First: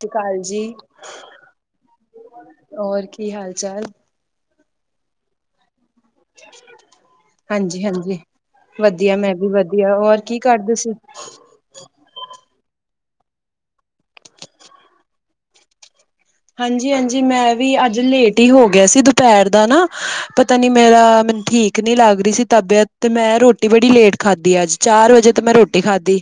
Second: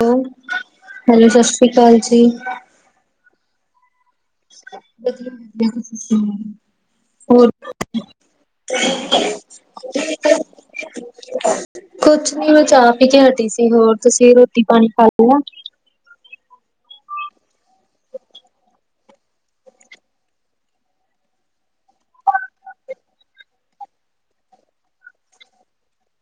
ਸਤਿ ਸ਼੍ਰੀ ਅਕਾਲ ਜੀ, ਸਤਿ ਸ੍ਰੀ ਅਕਾਲ ਜੀ। ਹੋਰ ਕੀ, ਹਾਲ-ਚਾਲ ਬਲ [unintelligible] ਹਾਂਜੀ -ਹਾਂਜੀ ਵਧੀਆ ਮੈਂ ਵੀ ਵਧੀਆ, ਹੋਰ ਕੀ ਕਰਦੇ ਸੀ? ਕੁਛ ਨਈ, ਮੈਂ ਚਾਹ ਪੀ ਕੇ ਹਟੀ ਸੀ। ਹੋਰ ਤੁਸੀਂ ਰੋਟੀ ਪਾਣੀ ਖਾ ਲਿਆ? ਹਾਂਜੀ -ਹਾਂਜੀ ਮੈਂ ਵੀ ਅੱਜ ਲੇਟ ਹੀ ਹੋ ਗਿਆ ਸੀ। ਦੁਪਹਿਰ ਦਾ ਨਾ, ਪਤਾ ਨਈ ਮੇਰਾ ਮੈਨ ਠੀਕ ਭੁੱਖ ਨਈ ਲੱਗ ਰਹੀ ਸੀ। ਤਬੀਅਤ ਤੇ ਮੈਂ ਰੋਟੀ ਬੜੀ ਲੇਟ ਖਾਧੀ, ਅੱਜ ਚਾਰ ਵਜੇ ਤੇ ਮੈਂ ਰੋਟੀ ਖਾਧੀ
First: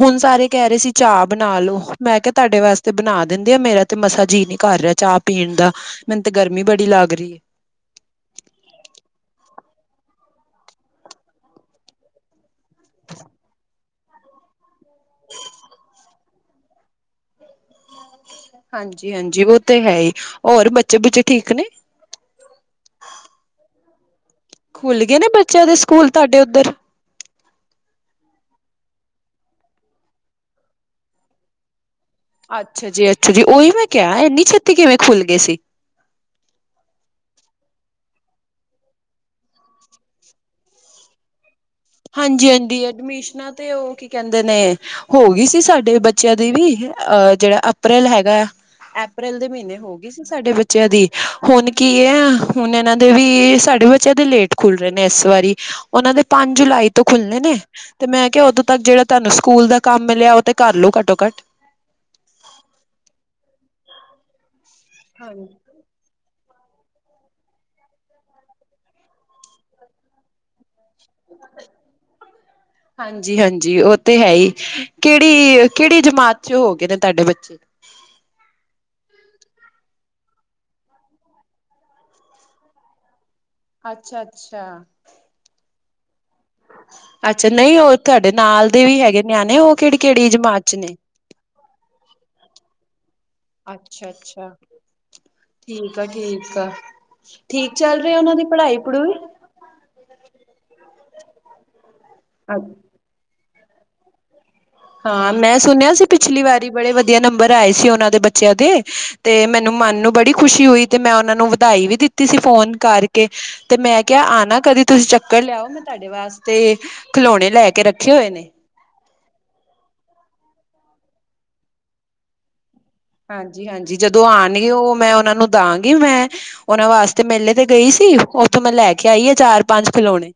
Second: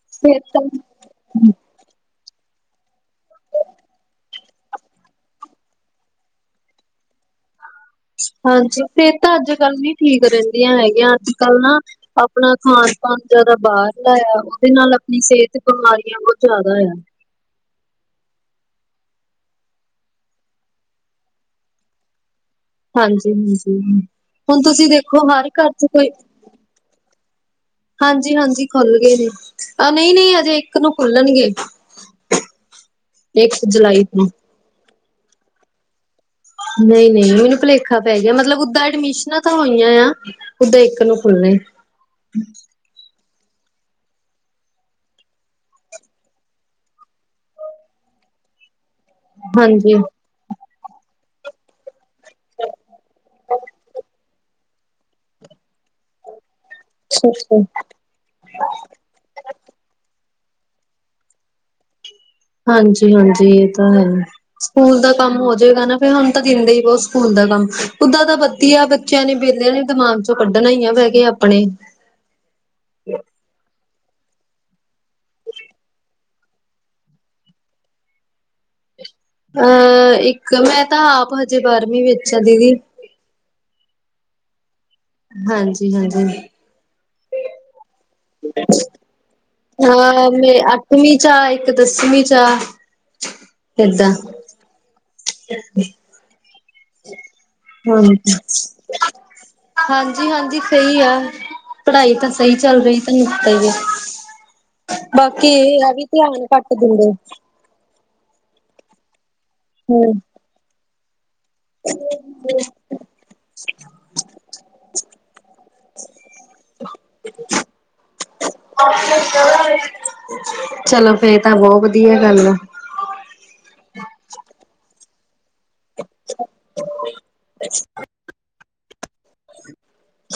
ਹੁਣ, ਸਾਰੇ ਸਿਹਤ ਕਹਿ ਰਹੇ ਸੀ। ਚਾਹ ਬਣਾ ਲੋ, ਮੈਂ ਕਿਹਾ ਤੁਹਾਡੇ ਵਾਸਤੇ ਬਣਾ ਦਿੰਦੀ ਆ, ਮੇਰਾ ਤੇ ਮਸਾਂ ਜੀਅ ਨਈ ਕਰ ਰਿਹਾ ਚਾਹ ਪੀਣ ਦਾ, ਮੈਨੂੰ ਤੇ ਗਰਮੀ ਬੜੀ ਲੱਗ ਰਹੀ ਏ ਹਾਂਜੀ, ਸਿਹਤਾਂ ਅੱਜ -ਕੱਲ ਨਈ ਠੀਕ ਰਹਿੰਦੀਆਂ ਹੈਗੀਆਂ, ਅੱਜ- ਕੱਲ ਨਾ ਆਪਣਾ ਖਾਾਨ -ਪਾਨ ਜਿਆਦਾ ਬਾਹਰ ਲਾਇਆ ਉਹਦੇ ਨਾਲ, ਆਪਣੀ ਸਿਹਤ ਬਿਮਾਰੀਆਂ, ਬਹੁਤ ਜ਼ਿਆਦਾ ਆ ਹਾਂਜੀ- ਹਾਂਜੀ ਉਹ ਤੇ ਹੈ ਹੀ, ਹੋਰ ਬੱਚੇ-ਬੁੱਚੇ ਠੀਕ ਨੇ ਹਾਂਜੀ-ਹਾਂਜੀ ਹੁਣ ਤੁਸੀਂ ਖੁੱਲ ਗਏ ਦੇਖੋ, ਨੇ ਹਰ ਬੱਚਿਆਂ ਘਰ ਦੇ ਚ ਸਕੂਲ ਕੋਈ ਤੁਹਾਡੇ ਉੱਧਰ? ਹਾਂਜੀ- ਹਾਂਜੀ ਖੁੱਲ ਗਏ ਨੇ, ਨਈ-ਨਈ ਅਜੇ ਇੱਕ ਨੂੰ ਖੁੱਲਣਗੇ ਅੱਛਾਜੀ- ਅੱਛਾਜੀ ਇੱਕ ਓਹੀ ਮੈਂ ਜੁਲਾਈ ਕਿਹਾ ਨੂੰ। ਇੰਨੀ ਛੇਤੀ ਕਿਵੇਂ ਖੁੱਲ ਗਏ ਸੀ। ਨਹੀਂ-ਨਹੀਂ ਮੈਨੂੰ ਭੁਲੇਖਾ ਪੈ ਗਿਆ, ਮਤਲਬ ਓਦਾਂ ਐਡਮਿਸ਼ਨਾਂ ਤਾਂ, ਹੋਈਆਂ ਆ ਉਦੇ ਇੱਕ ਨੂੰ ਖੁੱਲਣੇ ਹਾਂਜੀ- ਹਾਂਜੀ ਐਡਮਿਸ਼ਨਾਂ ਤੇ, ਉਹ ਕੀ ਕਹਿੰਦੇ ਨੇ ਹੋ ਗਈ ਸੀ। ਸਾਡੇ ਬੱਚਿਆਂ ਦੀ ਵੀ, ਅਹ ਜਿਹੜਾ ਅਪ੍ਰੈਲ ਹੈਗਾ। ਅਪ੍ਰੈਲ ਦੇ ਮਹੀਨੇ ਹਾਂਜੀ ਹੋ ਗਈ ਸੀ। ਸਾਡੇ ਬੱਚਿਆਂ ਦੀ ਹੁਣ ਕੀ ਐ, ਹੁਣ ਇਹਨਾਂ ਦੇ ਵੀ ਸਾਡੇ ਬੱਚਿਆਂ ਦੇ ਲੇਟ ਖੁੱਲ ਰਹੇ ਨੇ ਇਸ ਵਾਰੀ, ਉਹਨਾਂ ਦੇ ਪੰਜ ਜੁਲਾਈ ਤੋਂ ਖੁੱਲ੍ਹਣੇ ਨੇ ਅੱਛਾ-ਅੱਛਾ ਤੇ ਮੈਂ ਕਿਹਾ ਉਦੋਂ ਤੱਕ ਜਿਹੜਾ ਤੁਹਾਨੂੰ ਸਕੂਲ ਦਾ ਕੰਮ ਮਿਲਿਆ ਉਹ ਤੇ ਕਰ ਲਓ ਘੱਟੋ-ਘੱਟ ਹਾਂਜੀ ਹਾਂਜੀ ਇਹ ਤਾਂ ਹੈ, ਸਕੂਲ ਦਾ ਕੰਮ ਹੋਜਏਗਾ ਨਾ ਹੁਣ ਤਾਂ ਦਿੰਦੇ ਈ ਬਹੁਤ ਸਕੂਲ ਦਾ ਕੰਮ ਉੱਦਾਂ ਤਾਂ ਵਦੀਆ ਬੱਚਿਆਂ ਨੇ ਵਿਹਲਿਆਂ ਨੇ ਦਿਮਾਗ ਚੋਂ ਕੱਢਣਾ ਈ ਆ, ਬੈ ਕੇ ਆਪਣੇ [inaudible] ਹਾਂਜੀ ਹਾਂਜੀ। ਉਹ ਤੇ ਹੈ ਈ, ਕਿਹੜੀ-ਕਿਹੜੀ ਜਮਾਤ ਚ ਹੋ ਗਏ ਨੇ ਤੁਹਾਡੇ ਬੱਚੇ ਅਹ ਇੱਕ ਮੈਂ ਤਾਂ ਆਪ ਹਜੇ ਬਾਰਵੀਂ ਵਿੱਚ ਆ ਦੀਦੀ। ਅੱਛਾ- ਅੱਛਾ। ਹਾਂਜੀ ਹਾਂਜੀ। ਅੱਛਾ। ਨਈ ਉਹ ਤੁਹਾਡੇ ਨਾਲ ਦੇ ਵੀ ਹੈਗੇ ਨਿਆਣੇ ਉਹ ਕਿਹੜੀ- ਕਿਹੜੀ ਅ ਮੈਂ ਜਮਾਤ ਚ ਨੇ? ਅੱਠਵੀਂ ਚ ਆ ਇੱਕ ਦਸਵੀਂ ਚ ਆ ਅੱਛਾ- ਏਦਾਂ ਅੱਛਾ। ਠੀਕ ਆ ਠੀਕ ਆ। ਠੀਕ ਚੱਲ ਰਹੇ ਉਹਨਾਂ ਦੀ ਪੜ੍ਹਾਈ-ਪੜੂਈ? ਹਾਂਜੀ ਹਾਂਜੀ। ਸਹੀ ਐ, ਪੜ੍ਹਾਈ ਤਾਂ ਸਹੀ ਚੱਲ ਰਹੀ ਨਮਸਤੇ ਜੀ। ਹਾਂ ਮੈਂ ਸੁਣਿਆ ਸੀ ਪਿਛਲੀ ਵਾਰੀ ਘੱਟ ਬੜੇ ਦਿੰਦੇ ਵਧੀਆ ਨੰਬਰ ਆਏ ਸੀ ਉਹਨਾਂ ਦੇ ਬੱਚਿਆਂ ਦੇ, ਤੇ ਮੈਨੂੰ ਮੰਨ ਹੂੰ। ਨੂੰ ਬੜੀ ਖੁਸ਼ੀ ਹੋਈ ਤੇ ਮੈਂ ਉਹਨਾਂ ਨੂੰ ਵਧਾਈ ਵੀ ਦਿੱਤੀ ਸੀ ਫੋਨ ਕਰਕੇ, ਤੇ ਮੈਂ ਕਿਹਾ ਆਣਾ ਕਦੀ ਤੁਸੀਂ ਚੱਕਰ ਲਿਆਓ ਮੈ ਤੁ ਤੁਆਡੇ ਵਾਸਤੇ ਖਲੌਣੇ ਲੈ ਕੇ ਰੱਖੇ ਹੋਏ ਨੇ। ਚਲੋ ਫੇਰ ਤਾਂ ਬਹੁਤ ਵਧੀਆ ਗੱਲ ਐ। ਹਾਂਜੀ-ਹਾਂਜੀ। ਜਦੋਂ ਆਉਣਗੇ ਉਹ ਮੈਂ ਉਹਨਾਂ ਨੂੰ ਤਾ ਆਗੀ ਮੈਂ ਉਹਨਾਂ ਵਾਸਤੇ ਮੇਲੇ ਤੇ ਗਈ ਸੀ ਉੱਥੋਂ ਮੈਂ ਲੈ ਕੇ ਆਈ ਆ ਚਾਰ- ਪੰਜ ਖਿਲੋਣੇ।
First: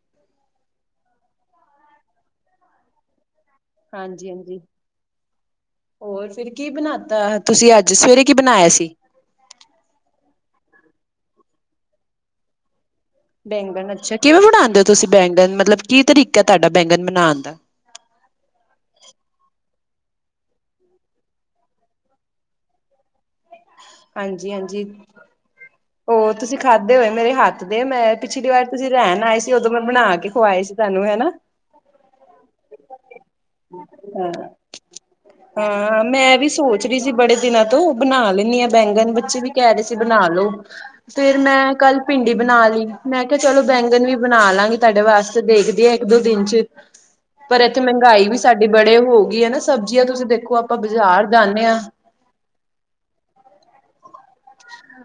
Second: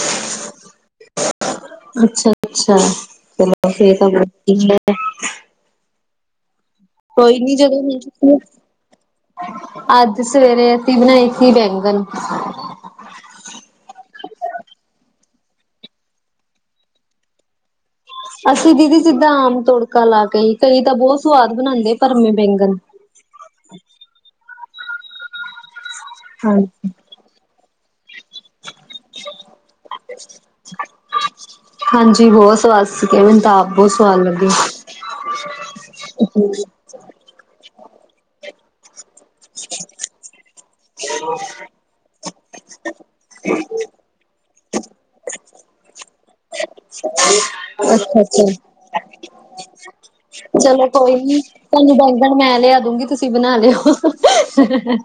ਅੱਛਾ ਅੱਛਾ ਚ ਹਾਂਜੀ ਹਾਂਜੀ। ਹੋਰ ਫਿਰ ਕੀ ਬਣਾ ਕੋਈ ਤਾਂ ਨੀ ਤੁਸੀਂ ਜਦੋਂ ਅੱਜ ਸਵੇਰੇ ਕੀ ਹੁਣ ਬਣਾਇਆ ਸੀ? ਅੱਜ ਸਵੇਰੇ ਅਸੀਂ ਬਣਾਈ ਸੀ ਬੈਂਗਨ। ਬੈਂਗਣ ਅੱਛਾ। ਕਿਵੇਂ ਬਣਾਉਂਦੇ ਹੋ ਤੁਸੀਂ ਬੈਂਗਣ ਮਤਲਬ ਕੀ ਤਰੀਕਾ ਤੁਹਾਡਾ ਬੈਂਗਣ ਬਣਾਣ ਦਾ? ਅਸੀਂ ਦੀਦੀ ਜਿੱਦਾਂ ਆਮ ਤੋੜਕਾ ਲਾ ਕੇ, ਕਈ ਤਾਂ ਬਹੁਤ ਸਵਾਦ ਬਣਾਦੇ ਭਰਮੇ ਬੈਂਗਣ। ਹਾਂਜੀ ਹਾਂਜੀ। ਉਹ ਹਾਂ ਤੁਸੀਂ ਖਾਧੇ ਹੋਏ ਮੇਰੇ ਹੱਥ ਦੇ ਮੈਂ ਪਿਛਲੀ ਵਾਰ ਤੁਸੀਂ ਰਹਿਣ ਆਏ ਸੀ ਉਦੋਂ ਮੈਂ ਬਣਾ ਕੇ ਖਵਾਏ ਸੀ ਤੁਆਨੂੰ ਹੈ ਨਾ? ਹਾਂਜੀ ਬਹੁਤ ਸਵਾਦ ਸੀਗੇ, ਮੈਨੂੰ ਤਾ ਆਪ ਬੋਤ ਸਵਾਦ ਹਾਂ ਲੱਗੇ। ਓ ਹੋ ਚਰੀ ਜੀ, ਬੜੇ ਦਿਨਾਂ ਤੋਂ ਬਣਾ ਲੈਂਦੀ ਆਂ ਬੈਂਗਨ ਬੱਚੇ ਵੀ ਕਹਿ ਰਹੇ ਸੀ ਬਣਾ ਲੋ। ਫੇਰ ਮੈਂ ਕੱਲ- ਭਿੰਡੀ ਬਣਾ ਲਈ ਮੈਂ ਕਿਹਾ ਚਲੋ ਬੈਂਗਣ ਵੀ ਬਣਾ ਲਾਂਗੀ ਤੁਹਾਡੇ ਵਾਸਤੇ ਦੇਖਦੀਏ ਇੱਕ- ਦੋ ਦਿਨ ਚ ਪਰ ਇੱਥੇ ਮਹਿੰਗਾਈ ਵੀ ਅੱਛਾ-ਅੱਛਾ ਸਾਡੀ ਬੜੇ ਹੋ ਗਈ ਐ ਨਾ। ਸਬਜ਼ੀਆਂ ਤੁਸੀਂ ਦੇਖੋ ਆਪਾਂ ਚਲੋ ਕੋਈ ਬਾਜ਼ਾਰ ਨੀ ਜਾਂਦੇ ਹਾਂ ਤੁਹਾਨੂੰ ਬੈਗਣ ਮੈਂ ਲਿਆ ਦੂਗੀ ਤੁਸੀਂ ਬਣਾ ਲਿਓ।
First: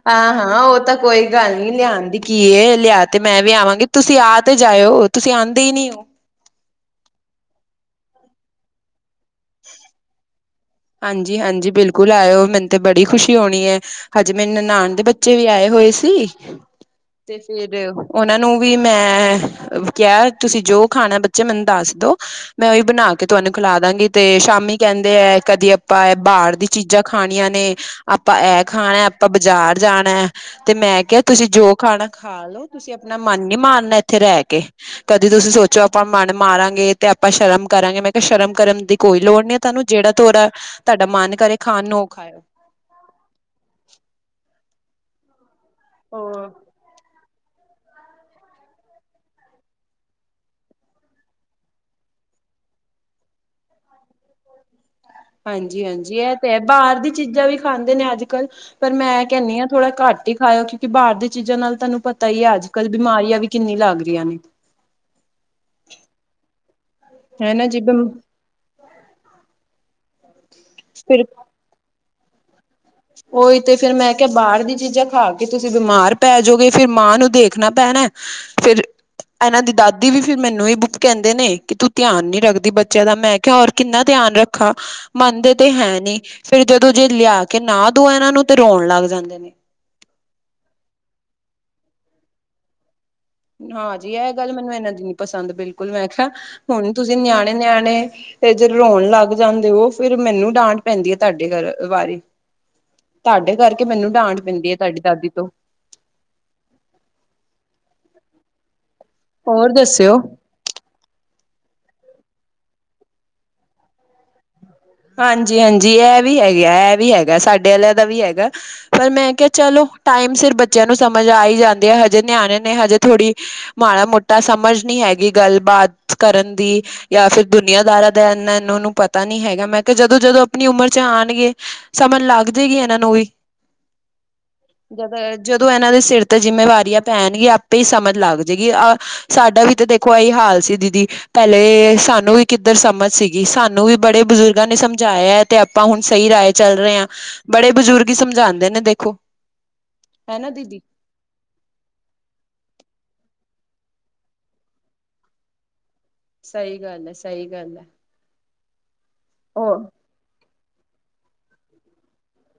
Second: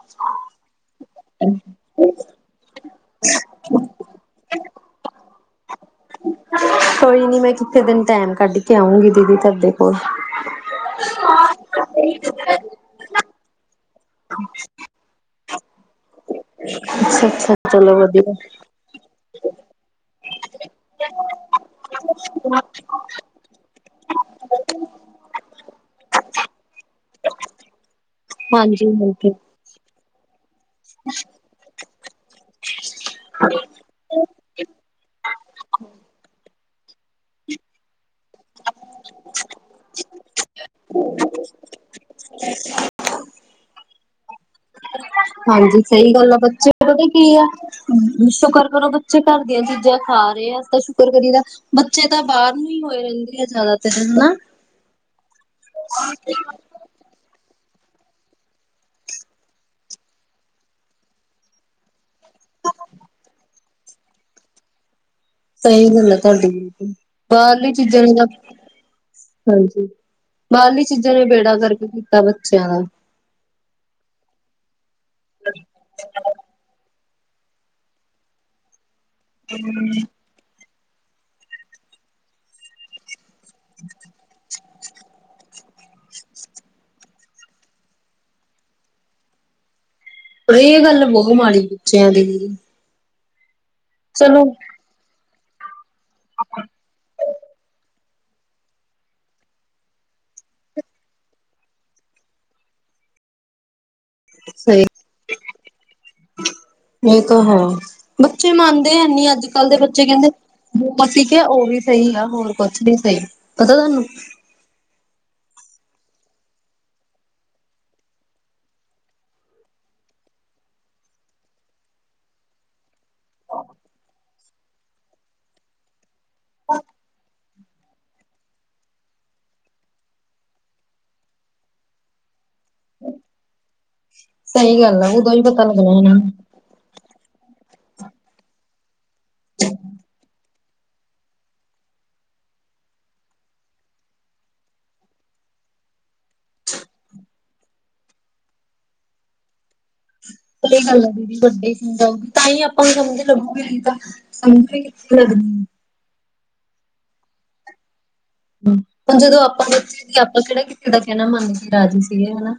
ਆ-ਹਾ। ਉਹ ਤਾਂ ਕੋਈ ਗੱਲ ਨਈ ਲਿਆਉਣ ਦੀ ਕੀ ਲਿਆ ਤੇ ਮੈਂ ਵੀ ਆਵਾਂਗੀ ਤੁਸੀਂ ਆ ਤੇ ਜਾਇਓ ਤੁਸੀਂ ਆਦੇ ਈਨੀ ਓ। ਕੋਈ ਨੀ ਮੈਂ ਕਿੱਥੇ ਦਿਨ ਟੈਮ ਕੱਢ ਕੇ ਆਵਾਗੀ ਦੀਦੀ ਤੁਹਾਡੇ ਕੋਲ। ਹਾਂਜੀ -ਹਾਂਜੀ ਬਿਲਕੁਲ ਆਇਓ ਮੈਨੂੰ ਤੇ ਬੜੀ ਖੁਸ਼ੀ ਹੋਣੀ ਐ। ਹਜੇ ਮਰੀ ਨੰਨਾਣ ਦੇ ਬੱਚ ਬੇ ਵੀ ਆਏ ਹੋਏ ਸੀ। [inaudible] ਤੇ ਫੇਰ ਚਲੋ ਵਧੀਆ ਓਨਾਂ ਨੂੰ ਵੀ ਮੈਂ ਕੇਆ ਤੁਸੀਂ ਜੋ ਖਾਨਾ ਬੱਚੇ ਮੈਨੂੰ ਦੱਸ ਦੋ। ਮੈਂ ਓਈ ਬਨਾ ਕੇ ਤੁਆਨੂੰ ਖਿਲਾ ਦਾਂਗੀ ਤੇ ਸ਼ਾਮੀ ਕੈਂਦੇ ਐ ਕਦੇ ਆਪਾਂ ਐ ਬਾਰ ਦੀ ਚੀਜ਼ਾਂ ਖਾਨੀਆਂ ਨੇ ਆਪਾਂ ਐ ਹਾਂਜੀ ਖਾਣਾ ਆਪਾਂ ਹਾਂਜੀ ਬਾਜ਼ਾਰ ਜਾਣਾ ਐ। ਤੇ ਮੈਂ ਕੇਆ ਤੁਸੀਂ ਜੋ ਖਾਣਾ ਖਾ ਲੋ ਤੁਸੀਂ ਅਪਨਾ ਮਨ ਨੀ ਮਾਰਨਾ ਏਥੇ ਰੈ ਕੇ ਕਦੇ ਤੁਸੀਂ ਸੋਚੋ ਆਪਾਂ ਮਨ ਮਾਰਾਂਗੇ ਤੇ ਆਪਾਂ ਸ਼ਰਮ ਕਰਾਂਗੇ ਮੈਂ ਸ਼ਰਮ ਕਰਮ ਦੀ ਕੋਈ ਲੋੜ ਨੀ ਐ ਤੁਆਨੂੰ ਜੇੜਾ ਤੋੜਾ ਤੁਆਡਾ ਮਨ ਕਰੇ ਖਾਣ ਨੂੰ ਓ ਖਾਓ ਹਾਂਜੀ ਸਈ ਗੱਲ ਆ, ਖਾਓ ਬੱਚੇ ਪਤਾ ਕੀ ਆ ਹੂੰ, ਸ਼ੁਕਰ ਕਰੋ ਬੱਚੇ ਘਰ ਦੀਆਂ ਚੀਜ਼ਾਂ ਖਾ ਰੇ ਆ ਤਾਂ ਸ਼ੁਕਰ ਕਰੀ ਦਾ ਬੱਚੇ ਤਾਂ ਬਾਰ ਨੂੰ ਹੀ ਹੋਏ ਰੈਂਦੇ ਆ ਜ਼ਿਆਦਾਤਰ ਹਨਾ ਹਾਂਜੀ-ਹਾਂਜੀ ਐ ਤੇ ਹੈ, ਬਾਰ ਦੀ ਚੀਜ਼ਾਂ ਵੀ ਖਾਂਦੇ ਨੇ ਅੱਜ-ਕੱਲ। ਪਰ ਮੈਂ ਕੈਨੀ ਆਂ ਥੋੜ੍ਹਾ ਘੱਟ ਈ ਖਾਇਓ ਕਿਉਂਕਿ ਬਾਰ ਦੀ ਚੀਜ਼ਾਂ ਨਾਲ ਤੁਆਨੂੰ ਪਤਾ ਈ ਐ ਅੱਜ ਕੱਲ ਬਿਮਾਰੀਆਂ ਵੀ ਕਿੰਨੀਆਂ ਲੱਗ ਰਿਆਂ ਨੇ। ਸਈ ਗੱਲ ਹੈ ਤੁਆਡੀ ਬਿਲਕੁਲ, ਹਨਾ ਬਾਰਲੀ ਜੀ ਚੀਜ਼ਾਂ ਵੀ ਨਾ ਹਾਂਜੀ। ਬਾਰਲੀ ਚੀਜ਼ਾਂ ਨੇ ਫਿਰ ਬੇੜਾ ਗਰਕ ਕੀਤਾ ਬੱਚੇਆਂ ਦਾ। ਓਈ ਤੇ ਫੇਰ ਮੈਂ ਕੇਆ ਬਾਰ ਦੀਆਂ ਚੀਜ਼ਾਂ ਖਾ ਕੇ ਤੁਸੀਂ ਬਿਮਾਰ ਪੈ ਜੋਗੇ ਫੇਰ ਮਾਂ ਨੂੰ ਦੇਖਣਾ ਪੈਣਾ ਫਿਰ ਐਨਾਂ ਦੀ ਦਾਦੀ ਵੀ ਫੇਰ ਮੈਨੂੰ ਈ ਕੈਂਦੇ ਨੇ ਕਿ ਤੂੰ ਧਿਆਨ ਨੀ ਰੱਖਦੀ ਬੱਚੇਆਂ ਦਾ ਮੈਂ ਕੇਆ ਔਰ ਕਿੰਨਾ ਧਿਆਨ ਰੱਖਾ, ਮੰਨਦੇ ਤੇ ਹੈ ਨੀ ਫੇਰ ਜਦੋਂ ਜੇ ਲੇਆ ਕੇ ਨਾ ਦੋ ਏਨਾਂ ਨੂੰ ਤੇ ਰੋਣ ਲੱਗ ਜਾਂਦੇ ਨੇ। ਪਰ ਏ ਗੱਲ ਬੋਹ ਮਾੜੀ ਬੱਚੇਆਂ ਦੀ। ਹਾਂਜੀ ਐ ਚਲੋ ਗੱਲ ਮੈਨੂੰ ਏਨਾਂ ਦੀ ਨੀ ਪਸੰਦ ਬਿਲਕੁਲ ਮੈਂ ਕੇਆ ਹੁਨ ਤੁਸੀਂ ਨਿਆਣੇ-ਨਿਆਣੇ ਫੇਰ ਜੇ ਰੋਣ ਲੱਗ ਜਾਂਦੇ ਓ, ਫਿਰ ਮੈਨੂੰ ਡਾਂਟ ਪੈਂਦੀ ਐ ਤੁਆਡੇ ਕਾਰ ਵਾਰੀ। ਤੁਆਡੇ ਕਰਕੇ ਮੈਨੂੰ ਡਾਂਣ ਪੈਂਦੀ ਏ ਤੁਆਡੀ ਦਾਦੀ ਤੋਂ। ਏ ਤਾਂ ਹੈ ਬੱਚੇ ਮੰਨਦੇ ਹੈਨੀ ਅੱਜ-ਕੱਲ ਹੋਰ ਦੇ ਬੱਚੇ ਦੱਸਿਓ ਕੈਂਦੇ ਜੋ ਅਸੀਂ ਕੇਆ ਓਹੀ ਸਈ ਆ, ਹੋਰ ਕੁਛ ਨੀ ਸਈ ਪਤਾ ਤੁਆਨੂੰ? ਹਾਂਜੀ-ਹਾਂਜੀ ਐ ਵੀ ਹੈਗਾ, ਐ ਵੀ ਹੈਗਾ ਸਾਡੇ ਵਾਲਿਆਂ ਦਾ ਵੀ ਹੈਗਾ। ਪਰ ਮੈਂ ਕੇਆ ਚਲੋ ਟਾਈਮ ਸਿਰ ਬੱਚੇਆਂ ਨੂੰ ਸਮਝ ਆ ਈ ਜਾਂਦੀ ਐ ਹਜੇ ਨਿਆਣੇ ਨੇ ਹਜੇ ਥੋੜ੍ਹੀ ਮਾੜਾ ਮੋਟਾ ਸਮਝ ਨੀ ਹੈਗੀ ਗੱਲਬਾਤ ਕਰਨ ਦੀ। ਜਾਂ ਫਿਰ ਦੁਨੀਆਂਦਾਰਾਂ ਦਾ ਐਨਾ ਏਨਾਂ ਨੂੰ ਪਤਾ ਨੀ ਹੈਗਾ ਮੈਂ ਕਿ ਜਦੋਂ-ਜਦੋਂ ਅਪਨੀ ਉਮਰ 'ਚ ਆਨਗੇ ਸਮਝ ਲੱਗ ਜੇਗੀ ਏਨਾਂ ਨੂੰ ਵੀ। ਸਹੀ ਗੱਲ ਆ ਜਦ ਉਦੋਂ ਹੀ ਪਤਾ ਜਦੋਂ ਲੱਗਣਾ ਏਨਾਂ ਦੇ ਇਹਨਾਂ ਸਿਰ ਨੂੰ ਤੇ ਜਿੰਮੇਵਾਰੀਆਂ ਪੈਨਗੀਆਂ ਆਪੇ ਈ ਸਮਝ ਲੱਗ ਜੇਗੀ, ਆਹ ਸਾਡਾ ਵੀ ਤਾਂ ਦੇਖੋ ਐਈ ਹਾਲ ਸੀ ਦੀਦੀ। ਪੈਲੇ ਸਾਨੂੰ ਵੀ ਕਿੱਧਰ ਸਮਝ ਸੀਗੀ ਸਾਨੂੰ ਵੀ ਬੜੇ ਬਜ਼ੁਰਗ ਗਾਂ ਨੇ ਸਮਝਾਇਆ ਤੇ ਆਪਾਂ ਹੁਨ ਸਹੀ ਰਾਏ ਚੱਲ ਰੇ ਆਂ। ਬੜੇ ਬਜ਼ੁਰਗ ਈ ਸਮਝਾਂਦੇ ਨੇ ਦੇਖੋ ਹਨਾ ਸਈ ਦੀਦੀ ਗੱਲ ਏ ਦੀਦੀ ਤੁਆਡੀ। ਸਮਝ ਆਊਗੀ ਤਾਂ ਈ ਆਪਾਂ ਨੂੰ ਸਮਝ ਲੱਗੂਗੀ ਨਈ ਤਾਂ ਸਮਝ ਈ ਨੀ ਲਗਨੀ। ਸਈ ਗੱਲ ਐ, ਸਈ ਗੱਲ ਐ। ਹੂੰ, ਹੁਨ ਜਦੋਂ ਆਪਾਂ ਬੱਚੇ ਸੀ ਆਪਾਂ ਕੇੜਾ ਕਿਸੇ ਦਾ ਕੈਣਾ ਮੰਨ ਕੇ ਰਾਜੀ ਸੀਗੇ ਹਨਾ।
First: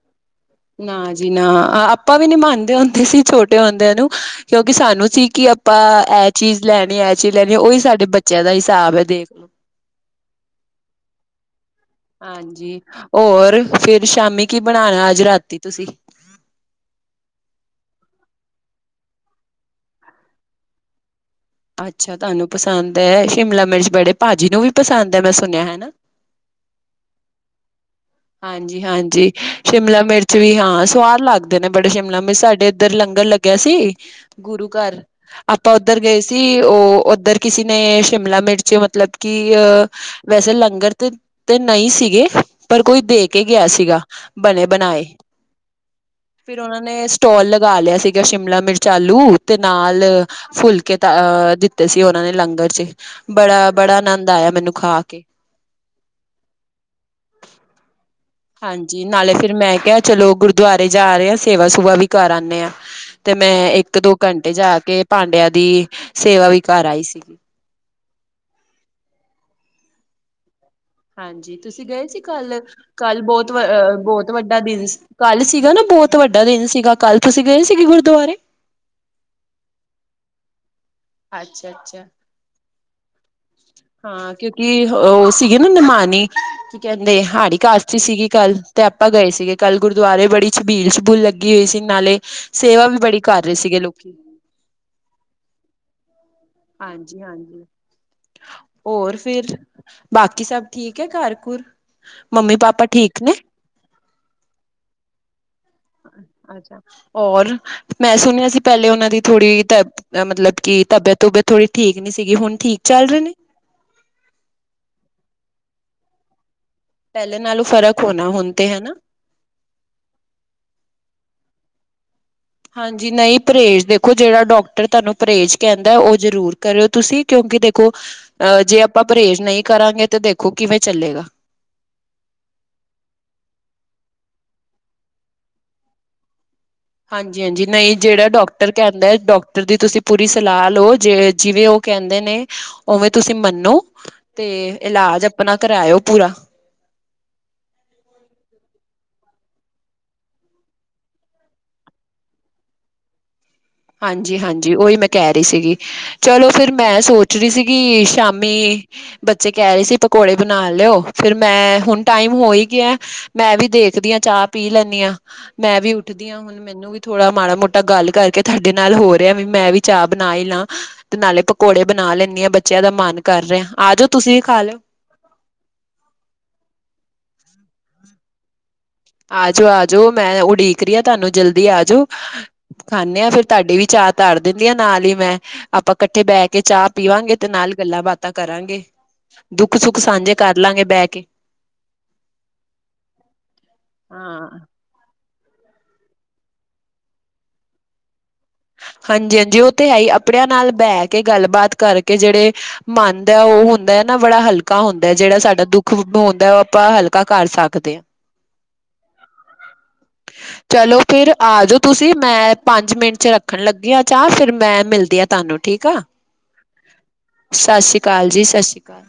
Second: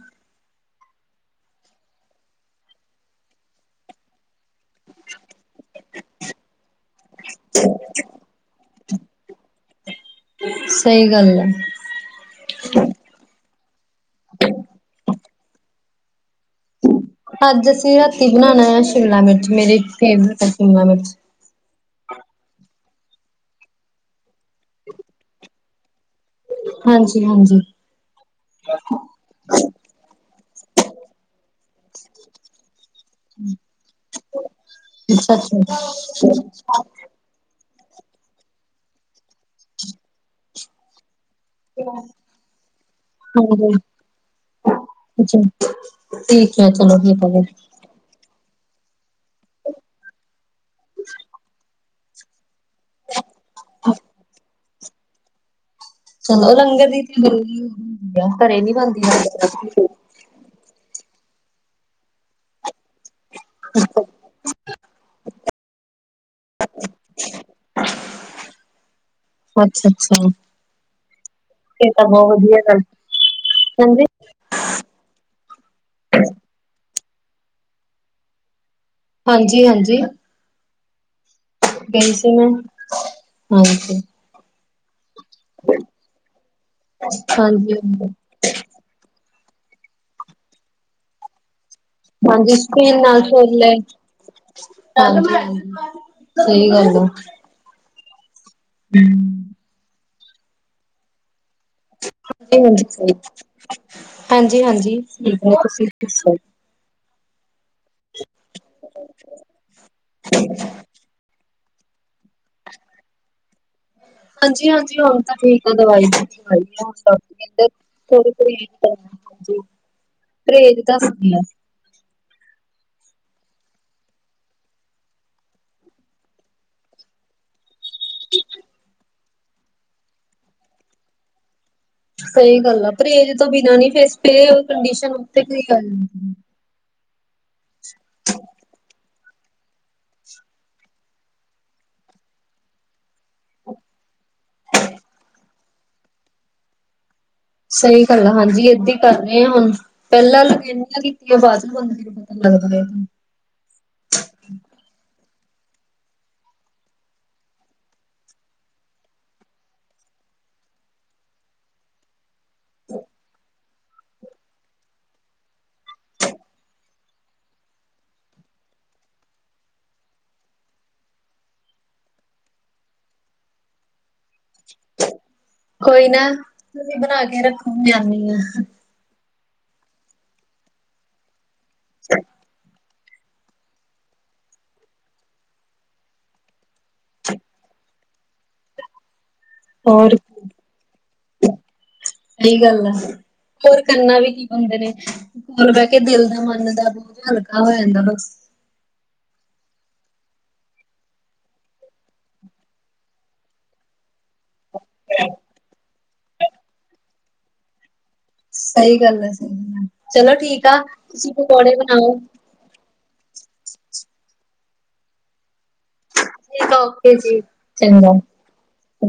ਨਾ ਜੀ ਨਾ, ਆਪਾਂ ਵੀ ਨੀ ਮੰਨਦੇ ਹੁੰਦੇ ਸੀ ਛੋਟੇ ਹੁੰਦੇਆਂ ਨੂੰ। ਕਿਉਂਕਿ ਸਾਨੂੰ ਸੀ ਕਿ ਆਪਾਂ ਐ ਚੀਜ਼ ਲੈਣੀ, ਐ ਚੀਜ਼ ਲੈਣੀ ਓਈ ਸਾਡੇ ਬੱਚੇਆਂ ਦਾ ਹਿਸਾਬ ਹੈ ਦੇਖ ਲੋ। ਸਈ ਗੱਲ ਐ। ਹਾਂਜੀ, ਔਰ ਫੇਰ ਸ਼ਾਮੀ ਕੀ ਬਣਾਣਾ ਅੱਜ ਰਾਤੀ ਤੁਸੀਂ? ਅੱਜ ਅਸੀਂ ਰਾਤੀ ਬਨਾਨਾ ਐ ਸ਼ਿਮਲਾ ਮਿਰਚ, ਮੇਰੀ ਫੇਵਰੇਟ ਐ ਸ਼ਿਮਲਾ ਮਿਰਚ। ਅੱਛਾ ਤੂਆਨੂੰ ਪਸੰਦ ਐ, ਸ਼ਿਮਲਾ ਮਿਰਚ ਬੜੇ, ਭਾਜੀ ਨੂੰ ਵੀ ਪਸੰਦ ਐ, ਮੈਂ ਸੁਨੇਆ, ਹੇਨਾ? ਹਾਂਜੀ-ਹਾਂਜੀ। ਹਾਂਜੀ-ਹਾਂਜੀ ਸ਼ਿਮਲਾ ਮਿਰਚ ਵੀ, ਹਾਂ ਸਵਾਦ ਲੱਗਦੇ ਨੇ, ਬੜੇ ਸ਼ਿਮਲਾ ਮਿਰਚ, ਸਾਡੇ ਏਦੱਰ ਲੰਗ ਲੱਗੇਆ ਸੀ ਗੁਰੂ ਘਾਰ ਅੱਛਾ ਅੱਛਾ ਆਪਾਂ ਓਦਰ ਗਏ ਸੀ, ਓ ਓਦੱਰ ਕਿਸੀ ਨੇ ਸ਼ਿਮਲਾ ਮਿਰਚ ਮਤਲਬ ਕਿ ਅ ਵੈਸੇ ਲੰਗਰ ਤੇ ਤੇ ਨਈ ਸੀਗੇ ਪਰ ਕੋਈ ਦੇ ਕੇ ਗੇਆ ਹਾਂਜੀ ਸੀਗਾ ਬਨੇ ਬਨਾਏ, ਅੱਛਾ ਠੀਕ ਫਿਰ ਹੈ ਓਨਾਂ ਚਲੋ ਨੇ ਠੀਕ ਹੈ ਫਿਰ ਸਟੋਲ ਲਗਾ ਲੇਆ ਸੀ ਸ਼ਿਮਲਾ ਮਿਰਚ, ਆਲੂ ਤੇ ਨਾਲ ਫੁਲਕੇ ਤ ਅ ਦਿੱਤੇ ਸੀ ਓਨਾਂ ਨੇ ਲੰਗਰ ਚ ਬੜਾ-ਬੜਾ ਆਨੰਦ ਆਏਆ ਮੈਨੂੰ ਖਾ ਕੇ। ਚਲੋ ਲੰਗਰ ਦੀ ਤੇਆਰੀ [unintelligible] ਘਰੇ ਨੀ ਹਾਂਜੀ ਬੇਦੀਂਆ ਨਾਲੇ ਜਾ ਫਿਰ ਮੈਂ ਕੇ। ਕਿਹਾ ਚਲੋ ਗੁਰਦੁਆਰੇ ਜਾ ਰੇ ਆਂ, ਸੇਵਾ-ਸੂਵਾ ਵੀ ਕਾਰ ਆਨੇ ਆਂ। ਤੇ ਮੈਂ ਏਕ-ਦੋ ਘੰਟੇ ਜਾ ਕੇ, ਪਾਂਡੇਆਂ ਦੀ ਸੇਵਾ ਵੀ ਕਾਰ ਆਈ ਸੀਗੀ। ਅੱਛਾ-ਅੱਛਾ। ਹਾਂਜੀ, ਤੂਸੀ ਗਏ ਸੀ ਵਧੀਆ ਕਾੱਲ, ਗੱਲ ਕਾੱਲ ਬੋਤ ਵ ਅ ਹਾਂਜੀ ਬੋਤ ਵੱਡਾ ਦਿਨ ਸੀ, ਕਾੱਲ ਸੀਗਾ ਨਾ ਬੋਤ ਵੱਡਾ ਦਿਨ ਸੀਗਾ, ਕਾੱਲ ਤੂਸੀ ਗਏ ਸੀਗੇ ਗੁਰਦੁਆਰੇ? ਹਾਂਜੀ-ਹਾਂਜੀ ਅੱਛਾ ਅੱਛਾ ਗਈ ਸੀ ਮੈਂ, ਹਾਂਜੀ। ਹਾਂ ਕਿਉਂਕਿ ਓ ਸੀਗੀ ਨਾ ਨਿਮਾਨੀ, ਕੀ ਕੈਂਦੇ ਹਾੜੀ ਹਾਂਜੀ ਕਾਸਤੀ ਸੀਗੀ ਕਾੱਲ। ਤੇ ਆਪਾਂ ਗਏ ਸੀਗੇ ਕੱਲ ਗੁਰਦੁਆਰੇ, ਬੜੀ ਛਬੀਲ-ਛਬੂਲ ਲੱਗੀ ਹੋਈ ਸੀ। ਨਾਲੇ ਹਾਂਜੀ ਸੇਵਾ ਵੀ ਬੜੀ ਕਾਰ ਰੇ ਸੀਗੇ ਲੋਕੀ। [unintelligible] ਸਈ ਗਾੱਲ ਏ। ਔਰ ਫਿਰ, ਬਾਕੀ ਸਬ ਠੀਕ ਐ, ਘਰ-ਘੁਰ? ਮੰਮੀ-ਪਾਪਾ ਠੀਕ ਨੇ? ਹਾਂਜੀ-ਹਾਂਜੀ ਠੀਕ ਨੇ, ਤੂਸੀ ਦੱਸੋ? ਅੱਛਾ ਔਰ ਮੈਂ ਸੁਨੇਆ ਸੀ ਪ੍ਹੈਲੇ ਓਨਾਂ ਦੀ ਥੋੜੀ ਤ ਮਤਲਬ ਕਿ ਤਬੀਅਤ-ਤੂਬੀਅਤ ਥੋੜੀ ਠੀਕ ਨੀ ਸੀਗੀ ਹੁਨ ਠੀਕ ਚਾੱਲ ਰੇ ਨੇ? ਹਾਂਜੀ-ਹਾਂਜੀ ਹੂਨ ਤਾਂ ਠੀਕ ਏ ਦਵਾਈ [unintelligible] ਹਾਂਜੀ, ਪਹਿਲੇ ਨਾਲੋਂ ਫ਼ਰਕ ਹੋਣਾ ਹੁਣ ਤੇ ਹਨਾ ਪਰਏਜ ਦੱਸਦੀ ਆਂ। ਹਾਂਜੀ, ਨਈਂ ਪਰਏਜ ਦੇਖੋ, ਜੇੜਾ ਡੋਕਟਰ ਤੂਆਨੂੰ ਪਰਏਜ ਕੈਂਦੈ, ਓ ਜਰੂਰ ਕਰੇਓ ਤੂਸੀ। ਕਿਉਂਕਿ ਦੇਖੋ ਅ ਜੇ ਆਪਾਂ ਪਰਏਜ ਨਈ ਕਰਾਂਗੇ, ਤੇ ਦੇਖੋ ਕਿਵੇਂ ਚੱਲੇਗਾ। ਸਈ ਗਾੱਲ ਆ, ਪਰਏਜ ਤੋਂ ਬਿਨਾਂ ਨੀ ਫੇਅ ਸਟੇਅ ਕੰਡੀਸ਼ਨ ਓਥੇ ਤੇ ਈ ਆ ਜਾਂਦੀ ਐ। ਹਾਂਜੀ-ਹਾਂਜੀ, ਨਈਂ ਜੇੜਾ ਡੋਕਟਰ ਕੈਂਦੈ ਡੋਕ ਦੀ ਤੂਸੀ ਪੂਰੀ ਸਲਾਅ ਲੋ ਜੇ, ਜਿਵੇਂ ਓ ਕੈਂਦੇ ਨੇ ਓਵੇਂ ਤੂਸੀ ਮੰਨੋ, ਤੇ ਇਲਾਜ ਅਪਨਾ ਕਰਾਏਓ ਪੂਰਾ। ਸਈ ਗਾੱਲ ਆ, ਹਾਂਜੀ ਏਦੀ ਕਾਰ ਰੇ ਹੁਨ, ਪ੍ਹੈਲਾਂ ਲਕਨੀਆਂ ਕੀਤੀਆਂ [unintelligible] [inaudible] ਹਾਂਜੀ-ਹਾਂਜੀ ਓਈ ਮੈਂ ਕੈ ਰੀ ਸੀਗੀ। ਚਲੋ ਫਿਰ ਮੈਂ ਸੋਚ ਰੀ ਸੀਗੀ, ਸ਼ਾਮੀ ਬੱਚੇ ਕੈ ਰੇ ਸੀ ਪਕੌੜੇ ਬਨਾ ਲੇਓ ਫੇਰ ਮੈਂ ਹੁਨ ਟਾਈਮ ਹੋ ਈ ਗੇਐ, ਮੈਂ ਵੀ ਦੇਖਦੀ ਆਂ ਚਾਅ ਟ ਪੀ ਲੈਂਨੀ ਆਂ, ਮੈਂ ਵੀ ਉੱਠਦੀ ਆਂ, ਹੁਨ ਮੈਨੂੰ ਵੀ ਥੋੜਾ ਮਾੜਾ-ਮੋਟਾ ਗਾੱਲ ਕਾਰਕੇ ਥਾਡੇ ਨਾਲ ਹੋ ਰੇਐ, ਵੀ ਮੈਂ ਵੀ ਚਾਅ ਬਨਾ ਈ ਲਾਂ। ਤੇ ਨਾਲੇ ਪਕੌੜੇ ਬਨਾ ਲੈਨੀ ਆਂ, ਬੱਚੇਆਂ ਦਾ ਮਾੰਨ ਕਾਰ ਰੇਐ, ਆਜੋ ਤੂਸੀ ਵੀ ਖਾ ਲਿਓ ਕੋਈ ਨਾ, ਤੂਸੀ ਬਨਾ ਕੇ ਰੱਖੋ, ਮੈਂ ਆਨੀ ਆ। ਆਜੋ-ਆਜੋ ਮੈਂ ਉਡੀਕ ਰੀ ਆਂ ਤਾਨੂੰ, ਜਲਦੀ ਆਜੋ। ਖਾਂਨੇ ਆਂ, ਫਿਰ ਤਾਡੀ ਵੀ ਚਾਅ ਤਾੱਰ ਦੇਨੀ ਆਂ ਨਾਲ ਈ ਮੈਂ, ਆਪਾਂ ਕੱਠੇ ਬੈ ਕੇ ਚਾਅ ਪੀਵਾਂਗੇ ਤੇ ਨਾਲ ਗੱਲਾਂਬਾਤਾਂ ਕਰਾਂਗੇ, ਦੁੱਖ ਸੁੱਖ ਹੋਰ ਸਾਂਝੇ ਕੀ, ਕਰ ਲਾਂਗੇ ਬਹਿ ਕੇ। ਸਹੀ ਗੱਲ ਆ, ਹੋਰ ਕਰਨਾ ਵੀ ਕੀ ਹਾਂ ਬੰਦੇ ਨੇ। ਕੋਲ ਬਹਿ ਕੇ ਦਿਲ ਦਾ ਮਨ ਦਾ ਬਹੁਤ ਹਲਕਾ ਹੋ ਜਾਂਦਾ ਬਸ। ਹਾਂਜੀ ਹਾਂਜੀ ਉਹ ਤੇ ਹੈ ਹੀ, ਆਪਣਿਆਂ ਨਾਲ ਬਹਿ ਕੇ ਗੱਲਬਾਤ ਕਰਕੇ ਜਿਹੜੇ ਮੰਨ ਦਾ ਉਹ ਹੁੰਦਾ ਐ ਨਾ ਬੜਾ ਹਲਕਾ ਹੁੰਦਾ ਜਿਹੜਾ ਸਾਡਾ ਦੁੱਖ ਹੁੰਦਾ ਉਹ ਆਪਾਂ ਹਲਕਾ ਕਰ ਸਕਦੇ। ਸਹੀ ਗੱਲ ਐ ਸਹੀ ਗੱਲ। ਚਲੋ ਠੀਕ ਆ ਚਲੋ ਫਿਰ ਤੁਸੀਂ ਆ ਪਕੌੜੇ ਜਾਓ ਤੁਸੀਂ ਬਣਾਓ ਮੈਂ ਪੰਜ ਮਿੰਟ ਚ ਰੱਖਣ ਲੱਗੀ ਆ ਚਾਹ ਫਿਰ ਮੈਂ ਮਿਲਦੀ ਆ ਤੁਹਾਨੂੰ। ਠੀਕ ਆ, ਠੀਕ ਆ ਓਕੇ ਜੀ ਸਸ ਸੀ ਚੰਗਾ ਕਾਲ ਜੀ ਸਸ ਸੀ ਕਾਲ।